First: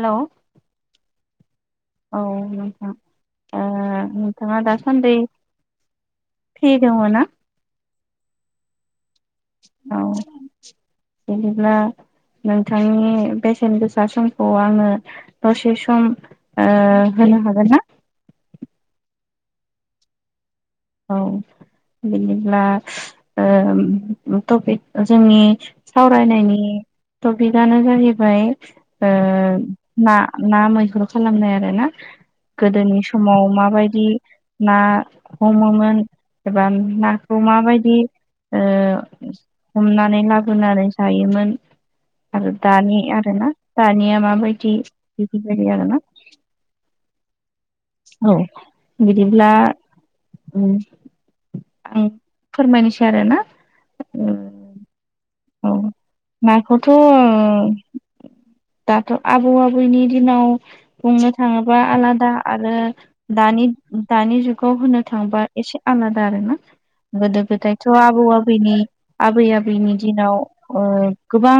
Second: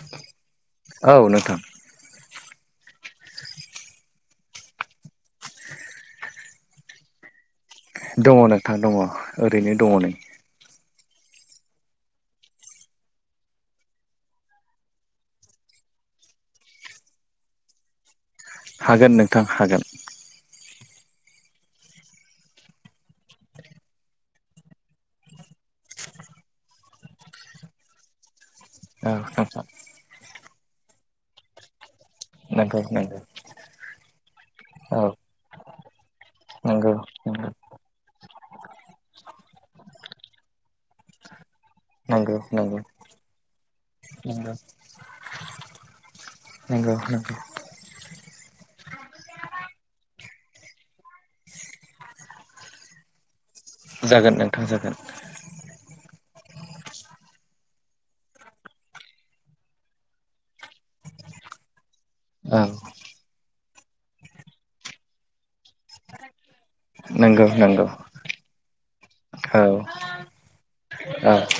हेल' औ नोंथां। औ नोंथां ओ नोंथाङा दासान्दि फ्रि दङ ना? दङ नोंथां दङ। ओरैनो दङ औ नै बिदिब्ला नोंथांनि बेसेन गोसा समखौ आङो दसे सम ओ होनो हागोन ना? हागोन नोंथां हागोन। औ। बिदिब्ला ओ टपिक जोंनि सावरायनायनि टपिकआनो जाहैबाय औ ओ नोंथां ना, ना मैहुरु खालामनाय आरो ना। नंगौ गोदोनि नंगौ समाव माबायदि ना औ हमोमोन एबा नंगौ नाखौ नंगौ माबायदि ओ हमनानै लाबोनानै जायोमोन, आरो नंगौ नंगौ दानि आरोना दानिया नंगौ माबायदि बिदिबायदि आरोना। [unintelligible] औ बिदिब्ला उ आं फोरमायनोसै आरोना। जागोन नोंथां जागोन। औ नाखौथ' ओ दाथ' आबौ आबैनि दिनाव बुंनो थाङोबा आलादा औ आरो दा दानि- दानि जुगाव होनो थांबा एसे आलादा आरो ना। गोदो नंगौ नंगौ गोदायथ' आबौ आबौनि आबै औ आबैनि दिनाव ओ औ गोबां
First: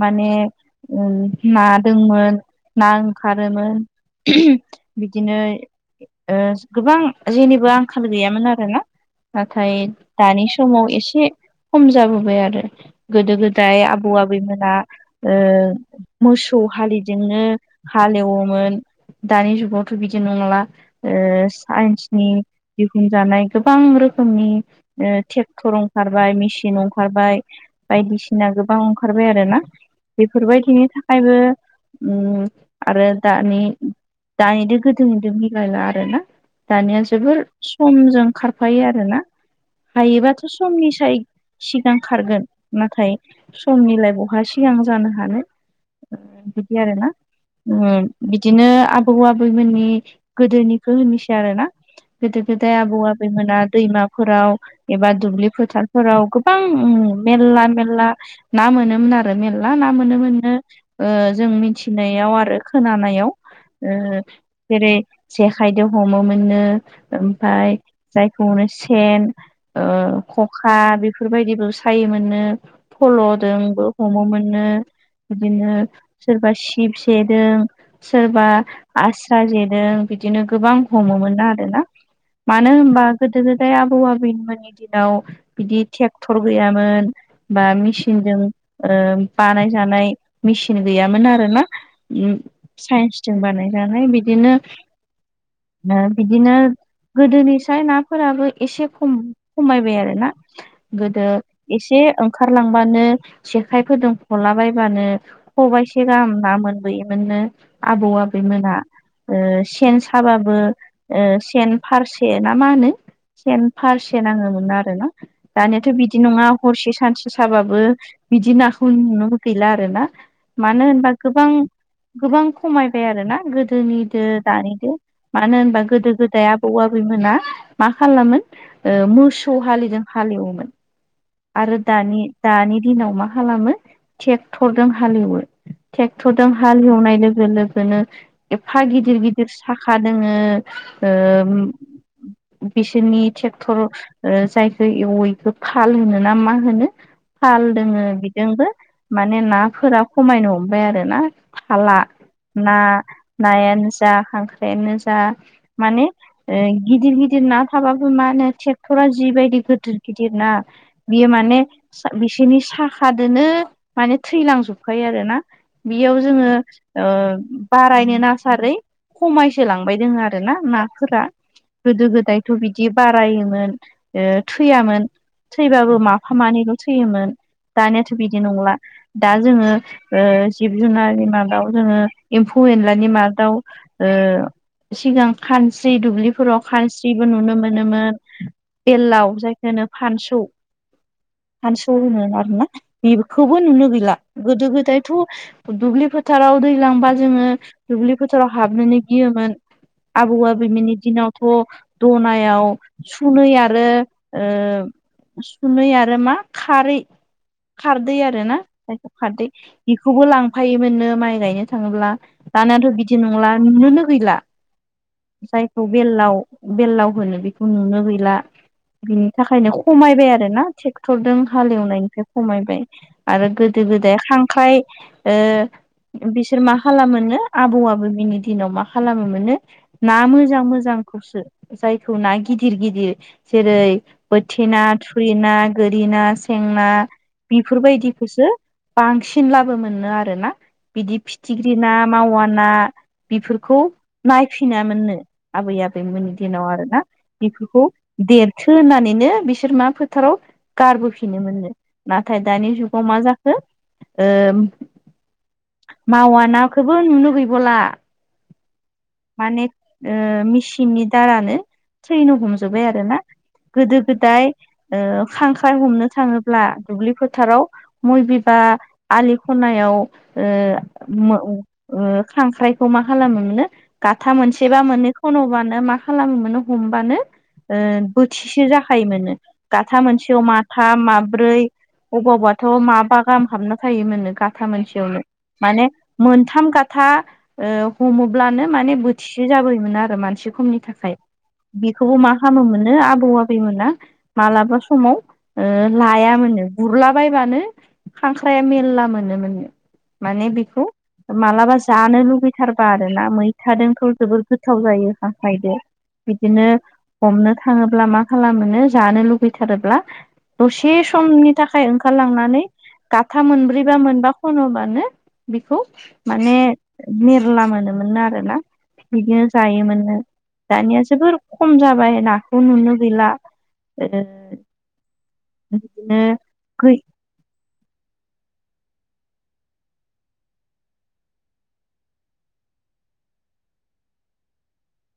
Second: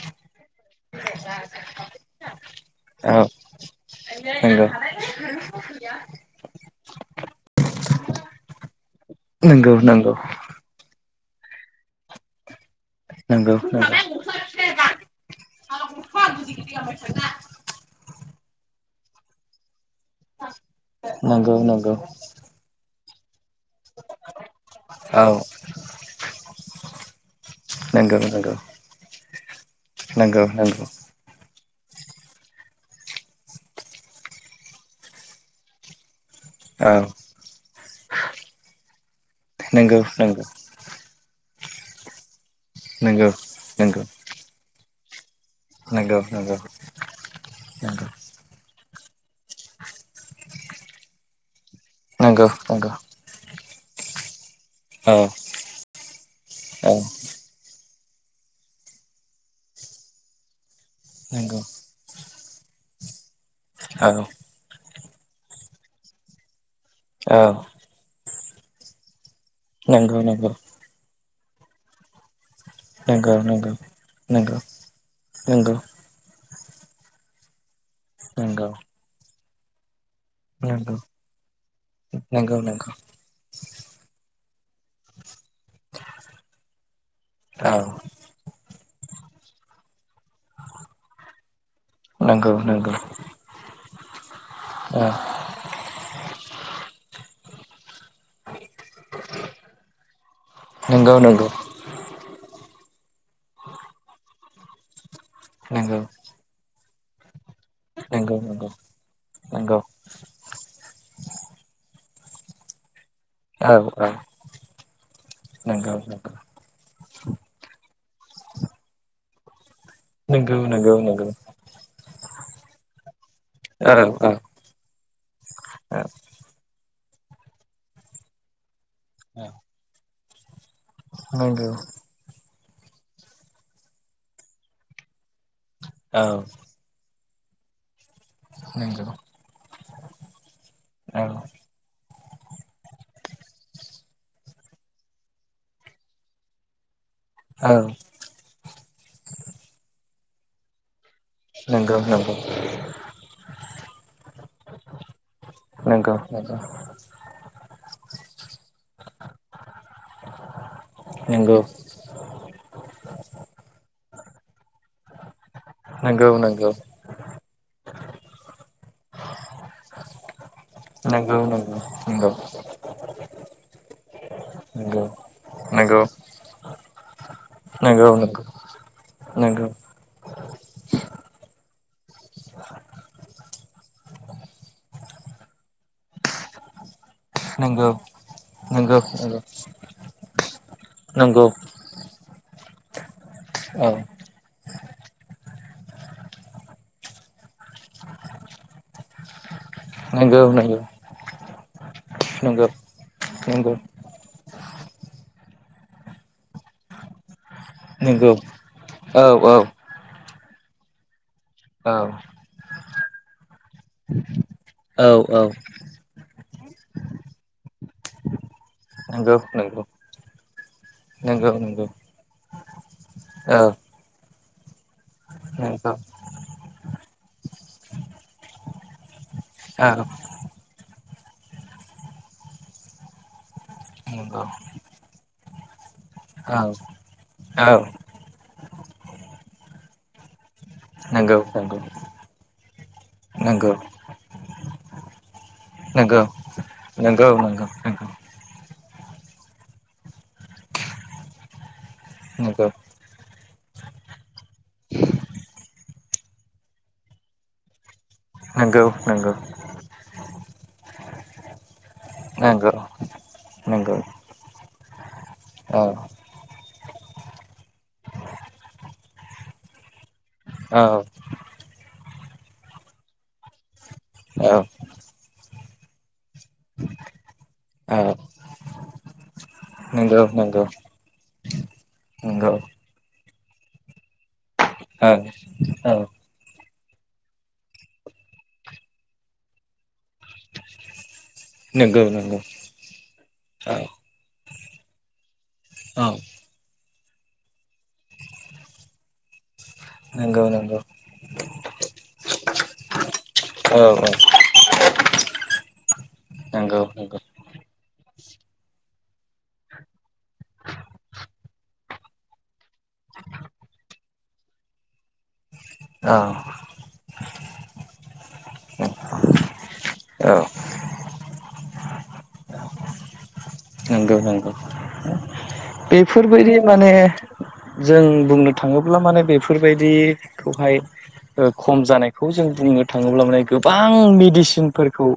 माने ओ ना दंमोन ना औ ओंखारोमोन। नंगौ बिदिनो ओ गोबां जेनिबो आंखाल गैयामोन आरोना। नंगौ नाथाय नंगौ दानि समाव एसे खम जाबोबाय आरो। नंगौ गोदो-गोदाय आबौ आबैमोना ओ मोसौ हालिदोंनो हालेवोमोन। दानि जुगावथ' बिदि नंला ओ नंगौ नंगौ नंगौ साइन्सनि दिहुनजानाय गोबां रो खोमनि औ ट्रेक्टर ओंखारबाय मेसिन अंखारबाय नंगौ नंगौ बायदिसिना गोबां खारबाय आरोना। नंगौ नंगौ बेफोरबायदिनि थाखायबो उम आरो दानि- दानिजों गोदोनिजों मिलायला आरो ना। औ दानिया जोबोर समजों खारफायो आरोना। नंगौ नंगौ हायोबाथ' समनि साय सिगां खारगोन नंगौ नाथाय समनि लाइफआवहा सिगां जानो हानो नोंखौ नोंगौ ओम बिदिनो आबौ आबैमोननि गोदोनिखौ होनोसै आरो ना गोदो नंगौ गोदाय आबौ नंगौ आबैमोना दैमाफोराव औ एबा दुब्लि फोथारफोराव गो औ मेरला मेरला ना मोनोमोन आरो मेरला ना मोनोमोननो ओ जों नंगौ मिथिनाय याव आरो खोनानायाव औ जेरै जेखाइजों हमोमोननो औ ओमफाय जायखौनो सेन ओ नंगौ नंगौ खखा बेफोरबायदिबो सायोमोननो। नंगौ नंगौ फल'जोंबो नंगौ हममोननो बिदिनो नंगौ सोरबा शिब सेदों सोरबा नंगौ आस्रा जेदों बिदिनो गोबां नंगौ हमो। मोना आरोना नंगौ मानो नंगौ होनबा गोदो गोदाय आबौ आबैमोननि दिनाव बिदि ट्रेक्टर गैयामोन बा औ मिसिनजों बानाय जानाय मिसिन गै यामोन आरोना नंगौ नंगौ साइन्सजों बानायनानै बिदिनो औ ओ बिदिनो गोदोनिफ्राय नाफोराबो एसे खम खमायबाय आरोना। नंगौ गोदो नंगौ एसे ओंखारलांबानो जेखाइ फोदों फलाबायबानो नंगौ नंगौ खबाइसे गाहाम ना मोनबोयोमोन। नो आबौ नंगौ आबैमोना ओ नंगौ सेन साबाबो ओ सेन फारसे ना मा होनो सेन औ औ फारसे नाङोमोन आरो ना। दानियाथ' नंगौ नंगौ औ नंगौ औ नंगौ बिदि औ नङा हरसे सानसे साबाबो बिदि नाखौ नुनोबो गैला आरो ना। नंगौ मानो नंगौ नंगौ होनबा गोबां गोबां खमायबाय आरोना गोदोनिदो दानिदो मानो होनबा गोदो गोदाय आबौ आबै मोना मा खालामोन मोसौ हालेदों हालेवोमोन। आरो दानि दानि दिनाव मा खालामो ट्रेक्टरजों हालेवो। ट्रेक्टरजों हाल ऐवनाय लोगो लोगोनो एफा गिदिर गिदिर साखा दोङो। ओ बिसोरनि ट्रेक्टर जाय एवैखौ थाल होनो ना मा होनो। थाल दोङों बिजोंबो माने नाफोरा खमायनो हमबाय आरोना थाला। ना नायानो जा खांख्रायानो जा माने नंगौ गिदिर गिदिर। ना थाबाबो माो ट्रेक्टरा जिबायदि गिदिर गिदिर ना बियो माने नंगौ बिसोरनि साखादोनो माने थैलां जोबखायो आरोना बियाव जोङो नंगौ नंगौ बारायनो नासारै खमायसोलांबाय दोङों आरो ना नाफोरा। गोदो गोदायथ' बिदि बारायोमोन ओ थैयामोन थैबाबो माफा मानैल' थैयोमोन नंगौ नंगौ दानियाथ' बिदि नंगौ नंला। दा नंगौ जोंङोंक्ष ओ जिब जुननि मादाव जोङों ओ एम्फौ एनलानि मादाव ओ सिगां खानस्रि दुब्लिफोराव खानस्रिबो नुनो नंगौ मोनोमोन नंगौ बेलाव जायखौनो फानसौ। नंगौ फानस' होनो आरोना बेखौबो नुनो औ गैला गोदो गोदायथ' दुब्लि फोथाराव दैलांबा जोंङों दुब्लि फोथाराव हाबनोनो गियोमोन। आबौ नंगौ नंगौ आबैमोननि दिनावथ दनायाव नंगौ सुनै नंगौ आरो ओ सुनै आरो मा खारै। खारदै नंगौ आरोना औ खारदै औ बेखौबो लांफायोमोननो माइ गायनो औ थाङोब्ला। दानियाथ बिदि नंला नुनोनो गैला। औ औ जायखौ बेलाव बेलाव होनो बेखौ नुनो गैला। बिनि नंगौ थाखायनो नंगौ खमायबाय आरो ना ट्रेक्टरजों नंगौ नंगौ हालेवनायनिफ्राय खमायबाय आरो औ गोदो गोदाय दे खांख्राइ ओ नंगौ बिसोर मा खालाम मोनो आबौबो बिनि दिनाव मा खालामो मोनो औ ना मोजां मोजां खौसो जायखौ ना गिदिर गिदिर जेरै नंगौ बोथि ना थुरिना गोरिना औ सेंना। बेफोरबायदिखौसो बांसिन लाबो मोनो आरोना। बिदि नंगौ फिथिख्रि नंगौ ना मावा ना नंगौ नंगौ बेफोरखौ नायफिनायोननो आबै आबौ नंगौ मोननि दिनाव आरो ना नंगौ नंगौ बेफोरखौ थोनानैनो बिसोर मा फोथाराव गारबोफिनो मोननो नाथाय दानि जुगाव मा जाखो मावा नाखौबो नु लुगैबला नंगौ नंगौ माने मेसिननि दारानो ट्रैेनाव नंगौ हमजोब्बाय आरो ना नंगौ गोदो गोदाय खांख्राय औ हमनो थाङोब्ला दुब्लि फोथाराव मय बिबार आलि खनायाव औ खांख्राइखौ मा खालामो मोनो गाथा मोनसेबा मोननैखौ खन'बानो मा खालामोम मोनो हमबानो औ बोथिसे जाखायोमो दाथा नंगौ मोनसे अ नंगौ माथा माब ब्रै नंगौ अबावबाथ' माबा गाहाम हाबना थायोमोननो गाथा औ मोनसेयावनो माने मोनथाम गथा हमोब्लानो माने बोथिसे जाबोयोमोन आरो माने मोनानसे खमनि थाखाय नंगौ बेखौबो मा नंगौ खालामो मोनो आ थवा औ बेैमोना मालाबा समाव औ लाय मोनोननो गुरलाबायबानो खांख्राया मेर्ला मोनोमोन नंगौ माने नंगौ बेखौ मा्लाबा जानो लुुबैथारबा आरो ना औ मैथाजोंखौ जोबोद गोथाव जायो आांखायदो बिदिनो नंगौ नंगौ हमनो थाङोब्ला मा खालामो जानो लुुबैथारोब्ला दसे समनि थाखाय ओंखारलांनानै गाथा मोनब्रैबा मोनबा खन'बानो बेखौ औ माने मेरला मोनोमोननो आरोना बिदिनो जायोमोननो दानिया जोबोर खम जाबाय नाखौ नुनो गैला ओ नंगौ नंगौ बिदिनो बेफोरबायदि माने गै जों बुंनो थाङोब्ला माने बेफोरबायदिखौहाय खम जानायखौ जों दिनैनो थाङोब्ला माने गोबां मेडिसिनफोरखौ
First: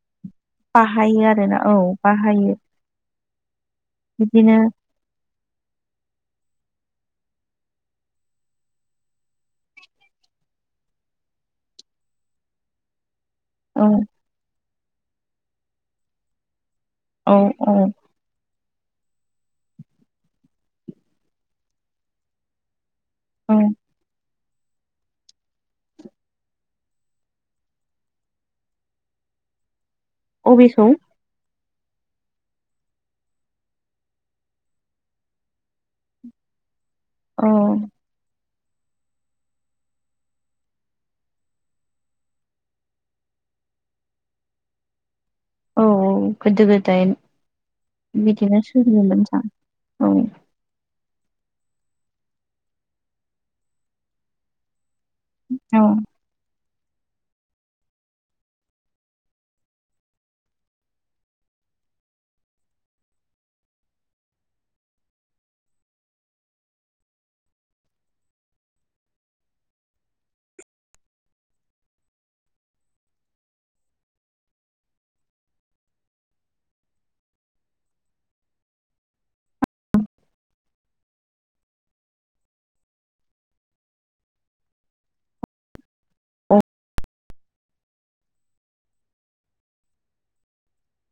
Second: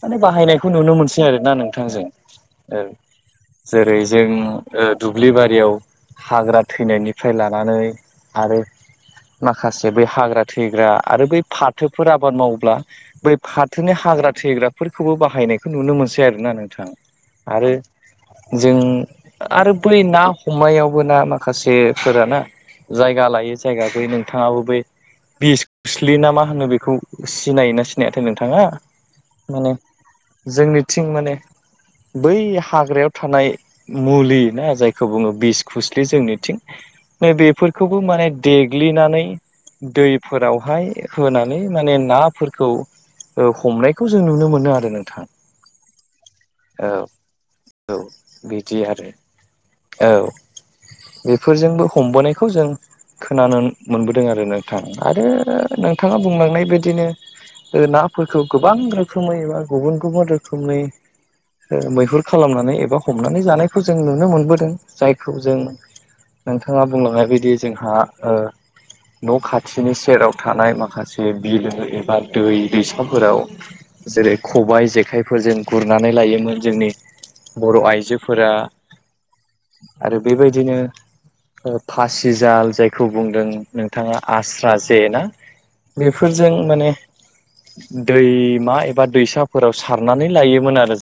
माने बाहायनायखौ नुनो मोनसै बाहायो आरो ना आरोना औ नोंथांजों बाहायो जेरै जों बिदिनो दुब्लि बारियाव हाग्रा थैनायनिफ्राय लानानै आरो माखासे बै हाग्रा थैग्रा आरो बै फाथोफोर आबाद माब्ला बै औ फाथोनि हाग्रा थैग्राफोरखौबो बाहायनायखौ नुनो मोनसै आरोना नों थां औ आरो औ जों आरो बै ना हमनायावबो ना माखासेफोर ना जायगा लायो औ जायगा बै नों नोंथाङाबो बै बिस खोस्लि ना मा होनो बेखौ सिनायोना सिनायथाय नोंथाङा माने अबेखौ जोंनिथिं माने बै हाग्रायाव थानाय मुलि ना जायखौ बुङो बिस खुस्लि जोंनिथिं नै औ बेफोरखौबो माने देग्लिनानै दैफोरावहाय होनानै माने नाफोरखौ हमनायखौ जों नुनो मोनो आरो नोंथां औ औ गोदो औ गोदाय बिदिनो बिदि आरो औ [unintelligible] बेफोरजोंबो हमबोनायखौ जों खोनानो मोनबोदों आरो नोंथां आरो औ नोंथाङा बुंलांनाय बे बिदिनो नाफोरखौ गोबां रोखोमै एबा गुबुन गुबुन रोखोमनि मैहुर खालामनानै एबा हमनानै जानायखौ जों नुनो मोनबोदों जायखौ जों नोंथाङा बुंलांनाय बायदि जोंहा न' खाथिनि सेराव थानाय माखासे बिलो एबा दै दैसाफोराव जेरै खबाइ जेखाइफोरजों गुरनानै लायोमोन जोंनि बर' आइजो फोरा आरो बेबायदिनो फासिजाल जायखौ बुंदों नोंथांआ आस्रा जे ना बेफोरजों माने दैमा एबा दैसाफोराव सारनानै लायोमोन आरो जों